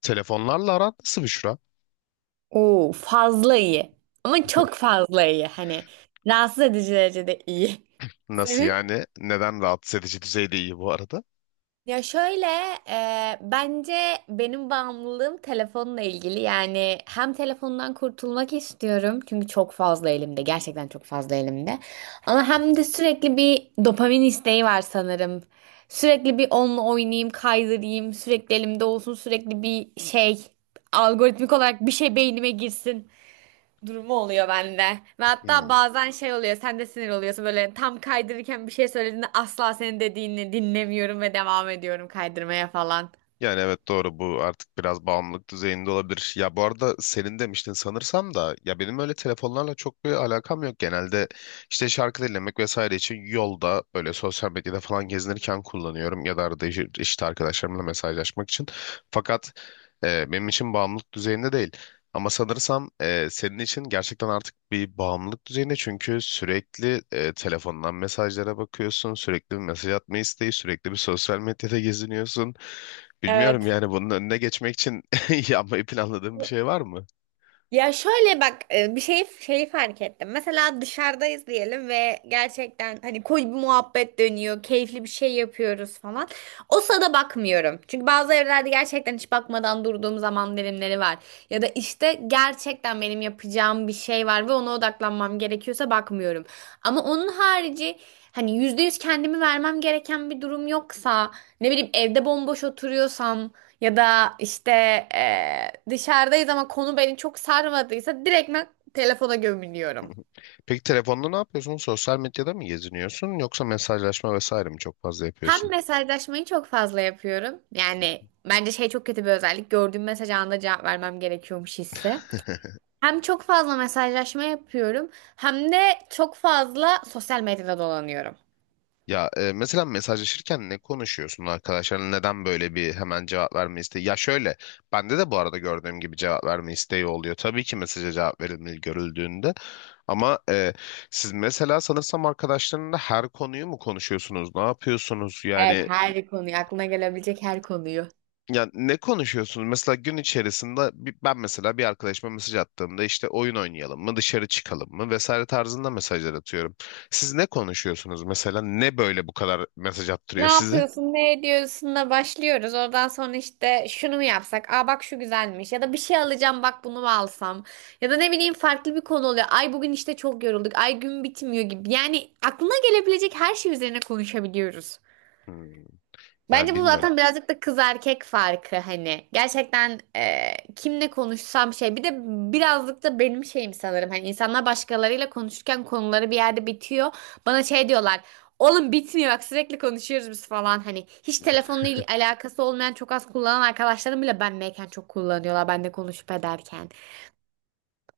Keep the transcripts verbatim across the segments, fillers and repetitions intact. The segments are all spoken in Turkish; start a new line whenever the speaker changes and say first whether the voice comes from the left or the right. left: Telefonlarla aran nasıl Büşra?
right: Oo, fazla iyi. Ama çok fazla iyi. Hani rahatsız edici derecede iyi.
left: Nasıl
right: Senin?
left: yani? Neden rahatsız edici düzeyde iyi bu arada?
right: Ya şöyle e, bence benim bağımlılığım telefonla ilgili, yani hem telefondan kurtulmak istiyorum çünkü çok fazla elimde, gerçekten çok fazla elimde, ama hem de sürekli bir dopamin isteği var sanırım. Sürekli bir onunla oynayayım, kaydırayım, sürekli elimde olsun, sürekli bir şey algoritmik olarak bir şey beynime girsin durumu oluyor bende. Ve hatta
left: Hmm.
right: bazen şey oluyor, sen de sinir oluyorsun böyle tam kaydırırken, bir şey söylediğinde asla senin dediğini dinlemiyorum ve devam ediyorum kaydırmaya falan.
left: Yani evet doğru bu artık biraz bağımlılık düzeyinde olabilir. Ya bu arada senin demiştin sanırsam da ya benim öyle telefonlarla çok bir alakam yok. Genelde işte şarkı dinlemek vesaire için yolda böyle sosyal medyada falan gezinirken kullanıyorum ya da arada iş- işte arkadaşlarımla mesajlaşmak için. Fakat e, benim için bağımlılık düzeyinde değil. Ama sanırsam e, senin için gerçekten artık bir bağımlılık düzeyinde çünkü sürekli e, telefondan mesajlara bakıyorsun, sürekli bir mesaj atma isteği, sürekli bir sosyal medyada geziniyorsun. Bilmiyorum
right: Evet.
left: yani bunun önüne geçmek için yapmayı planladığın bir şey var mı?
right: Ya şöyle bak e, bir şey şeyi fark ettim. Mesela dışarıdayız diyelim ve gerçekten hani koyu bir muhabbet dönüyor, keyifli bir şey yapıyoruz falan. O sırada bakmıyorum. Çünkü bazı evlerde gerçekten hiç bakmadan durduğum zaman dilimleri var. Ya da işte gerçekten benim yapacağım bir şey var ve ona odaklanmam gerekiyorsa bakmıyorum. Ama onun harici, hani yüzde yüz kendimi vermem gereken bir durum yoksa, ne bileyim evde bomboş oturuyorsam ya da işte eee, dışarıdayız ama konu beni çok sarmadıysa, direkt ben telefona gömülüyorum.
left: Peki telefonda ne yapıyorsun? Sosyal medyada mı geziniyorsun yoksa mesajlaşma vesaire mi çok fazla
right: Hem
left: yapıyorsun?
right: mesajlaşmayı çok fazla yapıyorum. Yani bence şey çok kötü bir özellik. Gördüğüm mesaj anında cevap vermem gerekiyormuş hissi. Hem çok fazla mesajlaşma yapıyorum hem de çok fazla sosyal medyada dolanıyorum.
left: Ya e, mesela mesajlaşırken ne konuşuyorsun arkadaşlarla? Neden böyle bir hemen cevap verme isteği? Ya şöyle, bende de bu arada gördüğüm gibi cevap verme isteği oluyor. Tabii ki mesaja cevap verilmeli görüldüğünde. Ama e, siz mesela sanırsam arkadaşlarınla her konuyu mu konuşuyorsunuz? Ne yapıyorsunuz?
right: Evet,
left: Yani
right: her konuyu, aklına gelebilecek her konuyu.
left: ya ne konuşuyorsunuz? Mesela gün içerisinde bir- ben mesela bir arkadaşıma mesaj attığımda işte oyun oynayalım mı, dışarı çıkalım mı vesaire tarzında mesajlar atıyorum. Siz ne konuşuyorsunuz mesela? Ne böyle bu kadar mesaj
right: Ne
left: attırıyor size?
right: yapıyorsun, ne ediyorsun da başlıyoruz. Oradan sonra işte şunu mu yapsak? Aa bak şu güzelmiş. Ya da bir şey alacağım, bak bunu mu alsam? Ya da ne bileyim farklı bir konu oluyor. Ay bugün işte çok yorulduk. Ay gün bitmiyor gibi. Yani aklına gelebilecek her şey üzerine konuşabiliyoruz.
left: Hmm. Yani
right: Bence bu
left: bilmiyorum.
right: zaten birazcık da kız erkek farkı hani. Gerçekten e, kimle konuşsam şey. Bir de birazcık da benim şeyim sanırım. Hani insanlar başkalarıyla konuşurken konuları bir yerde bitiyor. Bana şey diyorlar. Oğlum bitmiyor bak, sürekli konuşuyoruz biz falan. Hani hiç telefonla il- alakası olmayan, çok az kullanan arkadaşlarım bile benleyken çok kullanıyorlar. Ben de konuşup ederken.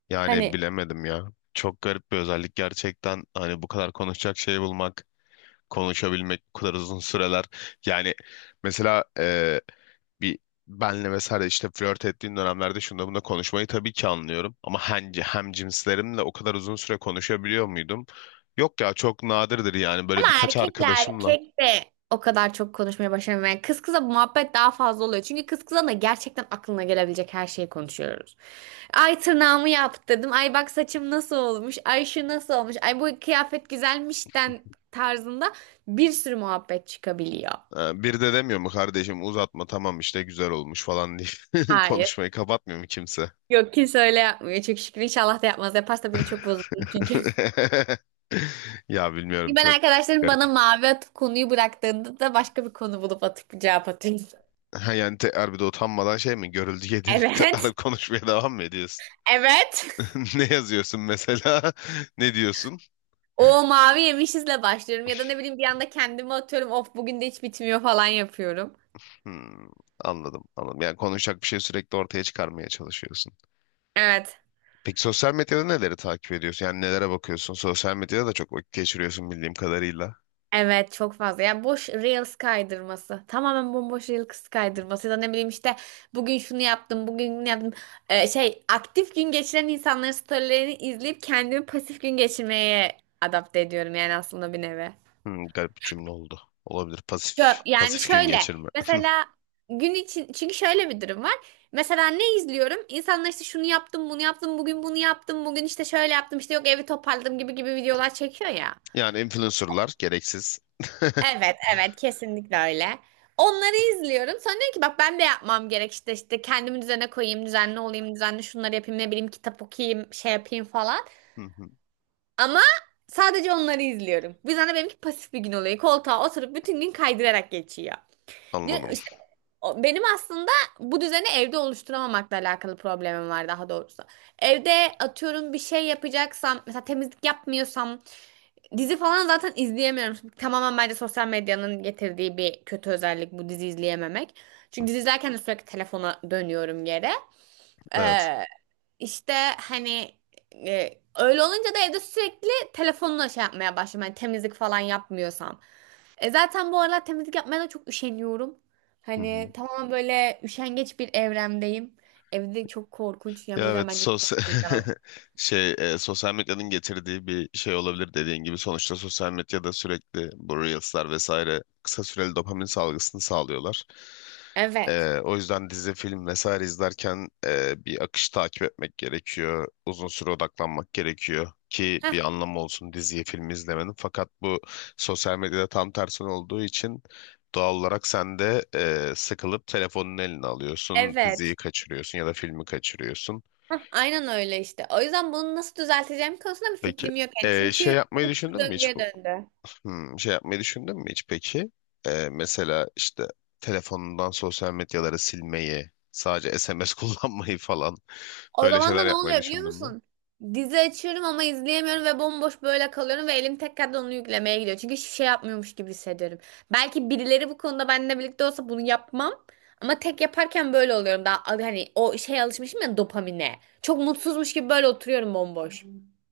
left: Yani
right: Hani
left: bilemedim ya. Çok garip bir özellik gerçekten. Hani bu kadar konuşacak şey bulmak, konuşabilmek bu kadar uzun süreler. Yani mesela e, bir benle vesaire işte flört ettiğin dönemlerde şunda bunda konuşmayı tabii ki anlıyorum. Ama hem, hem cinslerimle o kadar uzun süre konuşabiliyor muydum? Yok ya çok nadirdir yani
right: ama
left: böyle birkaç
right: erkekle
left: arkadaşımla.
right: erkek de o kadar çok konuşmaya başlamıyor. Yani kız kıza bu muhabbet daha fazla oluyor. Çünkü kız kıza da gerçekten aklına gelebilecek her şeyi konuşuyoruz. Ay tırnağımı yaptırdım. Ay bak saçım nasıl olmuş. Ay şu nasıl olmuş. Ay bu kıyafet güzelmişten tarzında bir sürü muhabbet çıkabiliyor.
left: E, bir de demiyor mu kardeşim uzatma tamam işte güzel olmuş falan diye
right: Hayır.
left: konuşmayı kapatmıyor mu kimse?
right: Yok, kimse öyle yapmıyor. Çok şükür, inşallah da yapmaz. Yaparsa biri çok bozulur çünkü.
left: Ya bilmiyorum
right: Ben
left: çok
right: arkadaşlarım bana
left: garip.
right: mavi atıp konuyu bıraktığında da başka bir konu bulup atıp cevap atıyorum.
left: Ha, yani te bir utanmadan şey mi görüldü yediğinde
right: Evet.
left: tekrar konuşmaya devam mı ediyorsun?
right: Evet.
left: Ne yazıyorsun mesela? Ne diyorsun?
right: O mavi yemişizle başlıyorum ya da ne bileyim bir anda kendime atıyorum. Of bugün de hiç bitmiyor falan yapıyorum.
left: Hmm, anladım anladım. Yani konuşacak bir şey sürekli ortaya çıkarmaya çalışıyorsun.
right: Evet.
left: Peki sosyal medyada neleri takip ediyorsun? Yani nelere bakıyorsun? Sosyal medyada da çok vakit geçiriyorsun bildiğim kadarıyla.
right: Evet, çok fazla. Yani boş reels kaydırması. Tamamen bomboş reels kaydırması. Ya da ne bileyim işte bugün şunu yaptım, bugün bunu yaptım. Ee, şey, aktif gün geçiren insanların storylerini izleyip kendimi pasif gün geçirmeye adapte ediyorum yani aslında bir nevi.
left: Hmm, garip bir cümle oldu. Olabilir.
right: Şö-
left: Pasif,
right: yani
left: pasif gün
right: şöyle,
left: geçirme.
right: mesela gün için, çünkü şöyle bir durum var. Mesela ne izliyorum? İnsanlar işte şunu yaptım, bunu yaptım, bugün bunu yaptım, bugün işte şöyle yaptım, işte yok evi toparladım gibi gibi videolar çekiyor ya.
left: Yani influencerlar gereksiz.
right: Evet, evet, kesinlikle öyle. Onları izliyorum. Sonra diyorum ki bak, ben de yapmam gerek, işte işte kendimi düzene koyayım, düzenli olayım, düzenli şunları yapayım, ne bileyim kitap okuyayım, şey yapayım falan.
left: Hı hı,
right: Ama sadece onları izliyorum. Bu yüzden de benimki pasif bir gün oluyor. Koltuğa oturup bütün gün kaydırarak geçiyor. Diyor-
left: anladım.
right: İşte o- benim aslında bu düzeni evde oluşturamamakla alakalı problemim var daha doğrusu. Evde, atıyorum, bir şey yapacaksam, mesela temizlik yapmıyorsam, dizi falan zaten izleyemiyorum. Tamamen bence sosyal medyanın getirdiği bir kötü özellik bu, dizi izleyememek. Çünkü dizi izlerken de sürekli telefona dönüyorum yere.
left: Evet.
right: Ee, işte hani e, öyle olunca da evde sürekli telefonla şey yapmaya başlıyorum. Hani temizlik falan yapmıyorsam. E zaten bu aralar temizlik yapmaya da çok üşeniyorum. Hani tamamen böyle üşengeç bir evremdeyim. Evde çok korkunç. Yani bu
left: Ya
right: yüzden
left: evet
right: bence çok
left: sosyal
right: temizlik alalım.
left: şey e, sosyal medyanın getirdiği bir şey olabilir dediğin gibi sonuçta sosyal medyada sürekli bu Reels'lar vesaire kısa süreli dopamin salgısını sağlıyorlar.
right: Evet.
left: E, o yüzden dizi, film vesaire izlerken e, bir akış takip etmek gerekiyor. Uzun süre odaklanmak gerekiyor ki
right: Heh,
left: bir anlamı olsun diziyi, filmi izlemenin. Fakat bu sosyal medyada tam tersi olduğu için doğal olarak sen de e, sıkılıp telefonun eline alıyorsun, diziyi
right: evet.
left: kaçırıyorsun ya da filmi kaçırıyorsun.
right: Hah, aynen öyle işte. O yüzden bunu nasıl düzelteceğim konusunda bir
left: Peki.
right: fikrim yok yani.
left: Ee, şey
right: Çünkü
left: yapmayı
right: bu bir
left: düşündün mü hiç
right: döngüye
left: bu?
right: döndü.
left: Hmm, şey yapmayı düşündün mü hiç peki? Ee, mesela işte telefonundan sosyal medyaları silmeyi, sadece S M S kullanmayı falan
right: O
left: böyle
right: zaman da
left: şeyler
right: ne
left: yapmayı
right: oluyor biliyor
left: düşündün mü?
right: musun? Dizi açıyorum ama izleyemiyorum ve bomboş böyle kalıyorum ve elim tekrardan onu yüklemeye gidiyor. Çünkü hiçbir şey yapmıyormuş gibi hissediyorum. Belki birileri bu konuda benimle birlikte olsa bunu yapmam. Ama tek yaparken böyle oluyorum. Daha hani o şeye alışmışım ya, dopamine. Çok mutsuzmuş gibi böyle oturuyorum bomboş.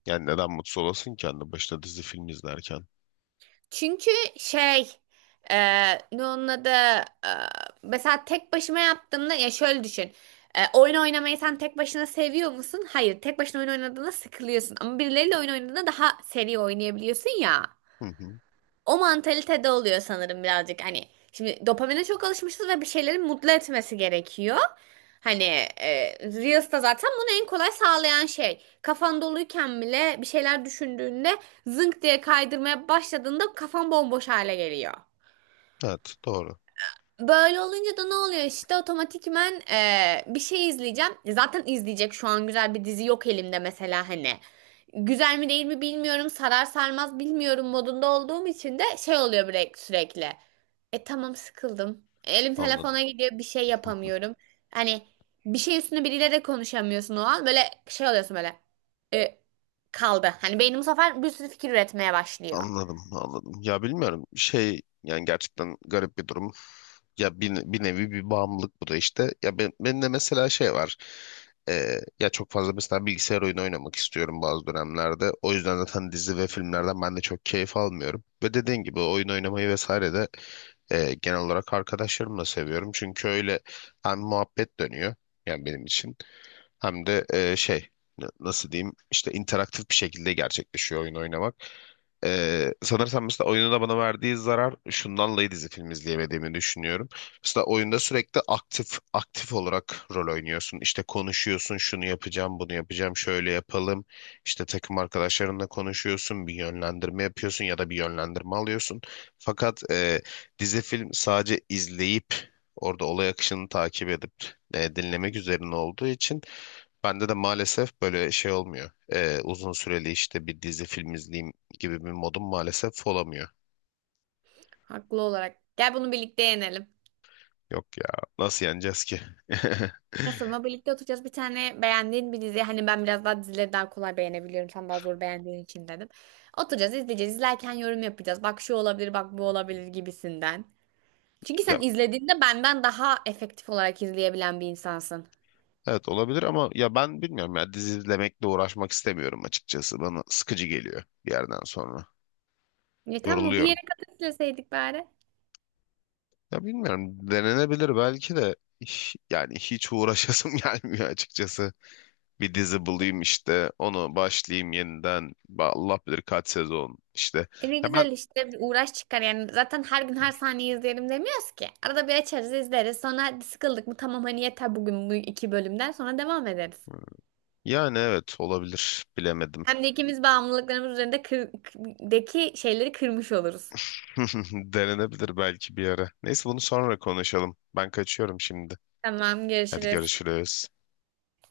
left: Yani neden mutsuz olasın ki anne başta dizi film izlerken?
right: Çünkü şey, e, ne onun adı, e, mesela tek başıma yaptığımda, ya şöyle düşün. E, oyun oynamayı sen tek başına seviyor musun? Hayır. Tek başına oyun oynadığında sıkılıyorsun. Ama birileriyle oyun oynadığında daha seri oynayabiliyorsun ya.
left: Hı hı.
right: O mantalitede oluyor sanırım birazcık hani. Şimdi dopamine çok alışmışız ve bir şeyleri mutlu etmesi gerekiyor. Hani e, Reels da zaten bunu en kolay sağlayan şey. Kafan doluyken bile bir şeyler düşündüğünde zınk diye kaydırmaya başladığında kafan bomboş hale geliyor.
left: Evet doğru.
right: Böyle olunca da ne oluyor işte, otomatikmen e, bir şey izleyeceğim. Zaten izleyecek şu an güzel bir dizi yok elimde mesela hani. Güzel mi değil mi bilmiyorum, sarar sarmaz bilmiyorum modunda olduğum için de şey oluyor bre- sürekli. E tamam, sıkıldım. Elim
left: Anladım.
right: telefona gidiyor, bir şey yapamıyorum. Hani bir şey üstüne biriyle de konuşamıyorsun o an, böyle şey oluyorsun böyle. E, Kaldı. Hani beynim bu sefer bir sürü fikir üretmeye başlıyor.
left: Anladım, anladım. Ya bilmiyorum şey yani gerçekten garip bir durum. Ya bir, bir nevi bir bağımlılık bu da işte. Ya ben, benim de mesela şey var. Ee, ya çok fazla mesela bilgisayar oyunu oynamak istiyorum bazı dönemlerde. O yüzden zaten dizi ve filmlerden ben de çok keyif almıyorum. Ve dediğin gibi oyun oynamayı vesaire de e, genel olarak arkadaşlarımla seviyorum. Çünkü öyle hem muhabbet dönüyor yani benim için. Hem de e, şey n- nasıl diyeyim işte interaktif bir şekilde gerçekleşiyor oyun oynamak. E, sanırsam mesela oyunun da bana verdiği zarar şundan dolayı dizi film izleyemediğimi düşünüyorum. Mesela oyunda sürekli aktif aktif olarak rol oynuyorsun. İşte konuşuyorsun şunu yapacağım bunu yapacağım şöyle yapalım. İşte takım arkadaşlarınla konuşuyorsun bir yönlendirme yapıyorsun ya da bir yönlendirme alıyorsun. Fakat e, dizi film sadece izleyip orada olay akışını takip edip e, dinlemek üzerine olduğu için bende de maalesef böyle şey olmuyor. Ee, uzun süreli işte bir dizi film izleyeyim gibi bir modum maalesef olamıyor.
right: Haklı olarak. Gel bunu birlikte yenelim.
left: Yok ya nasıl yeneceğiz ki?
right: Sonra birlikte oturacağız. Bir tane beğendiğin bir dizi. Hani ben biraz daha dizileri daha kolay beğenebiliyorum. Sen daha zor beğendiğin için dedim. Oturacağız, izleyeceğiz. İzlerken yorum yapacağız. Bak şu olabilir, bak bu olabilir gibisinden. Çünkü
left: Ya,
right: sen izlediğinde benden daha efektif olarak izleyebilen bir insansın.
left: evet olabilir ama ya ben bilmiyorum ya dizi izlemekle uğraşmak istemiyorum açıkçası. Bana sıkıcı geliyor bir yerden sonra.
right: Ya tamam, bir
left: Yoruluyorum.
right: yere kadar izleseydik bari.
left: Ya bilmiyorum denenebilir belki de Hiç- yani hiç uğraşasım gelmiyor açıkçası. Bir dizi bulayım işte onu başlayayım yeniden. Ba- Allah bilir kaç sezon işte.
right: E ne
left: Ya ben
right: güzel işte, bir uğraş çıkar yani, zaten her gün her saniye izleyelim demiyoruz ki. Arada bir açarız, izleriz, sonra sıkıldık mı tamam, hani yeter bugün, bu iki bölümden sonra devam ederiz.
left: Yani evet olabilir. Bilemedim.
right: Hem de ikimiz bağımlılıklarımız üzerinde kır- deki şeyleri kırmış oluruz.
left: Denenebilir belki bir ara. Neyse bunu sonra konuşalım. Ben kaçıyorum şimdi.
right: Tamam,
left: Hadi
right: görüşürüz.
left: görüşürüz.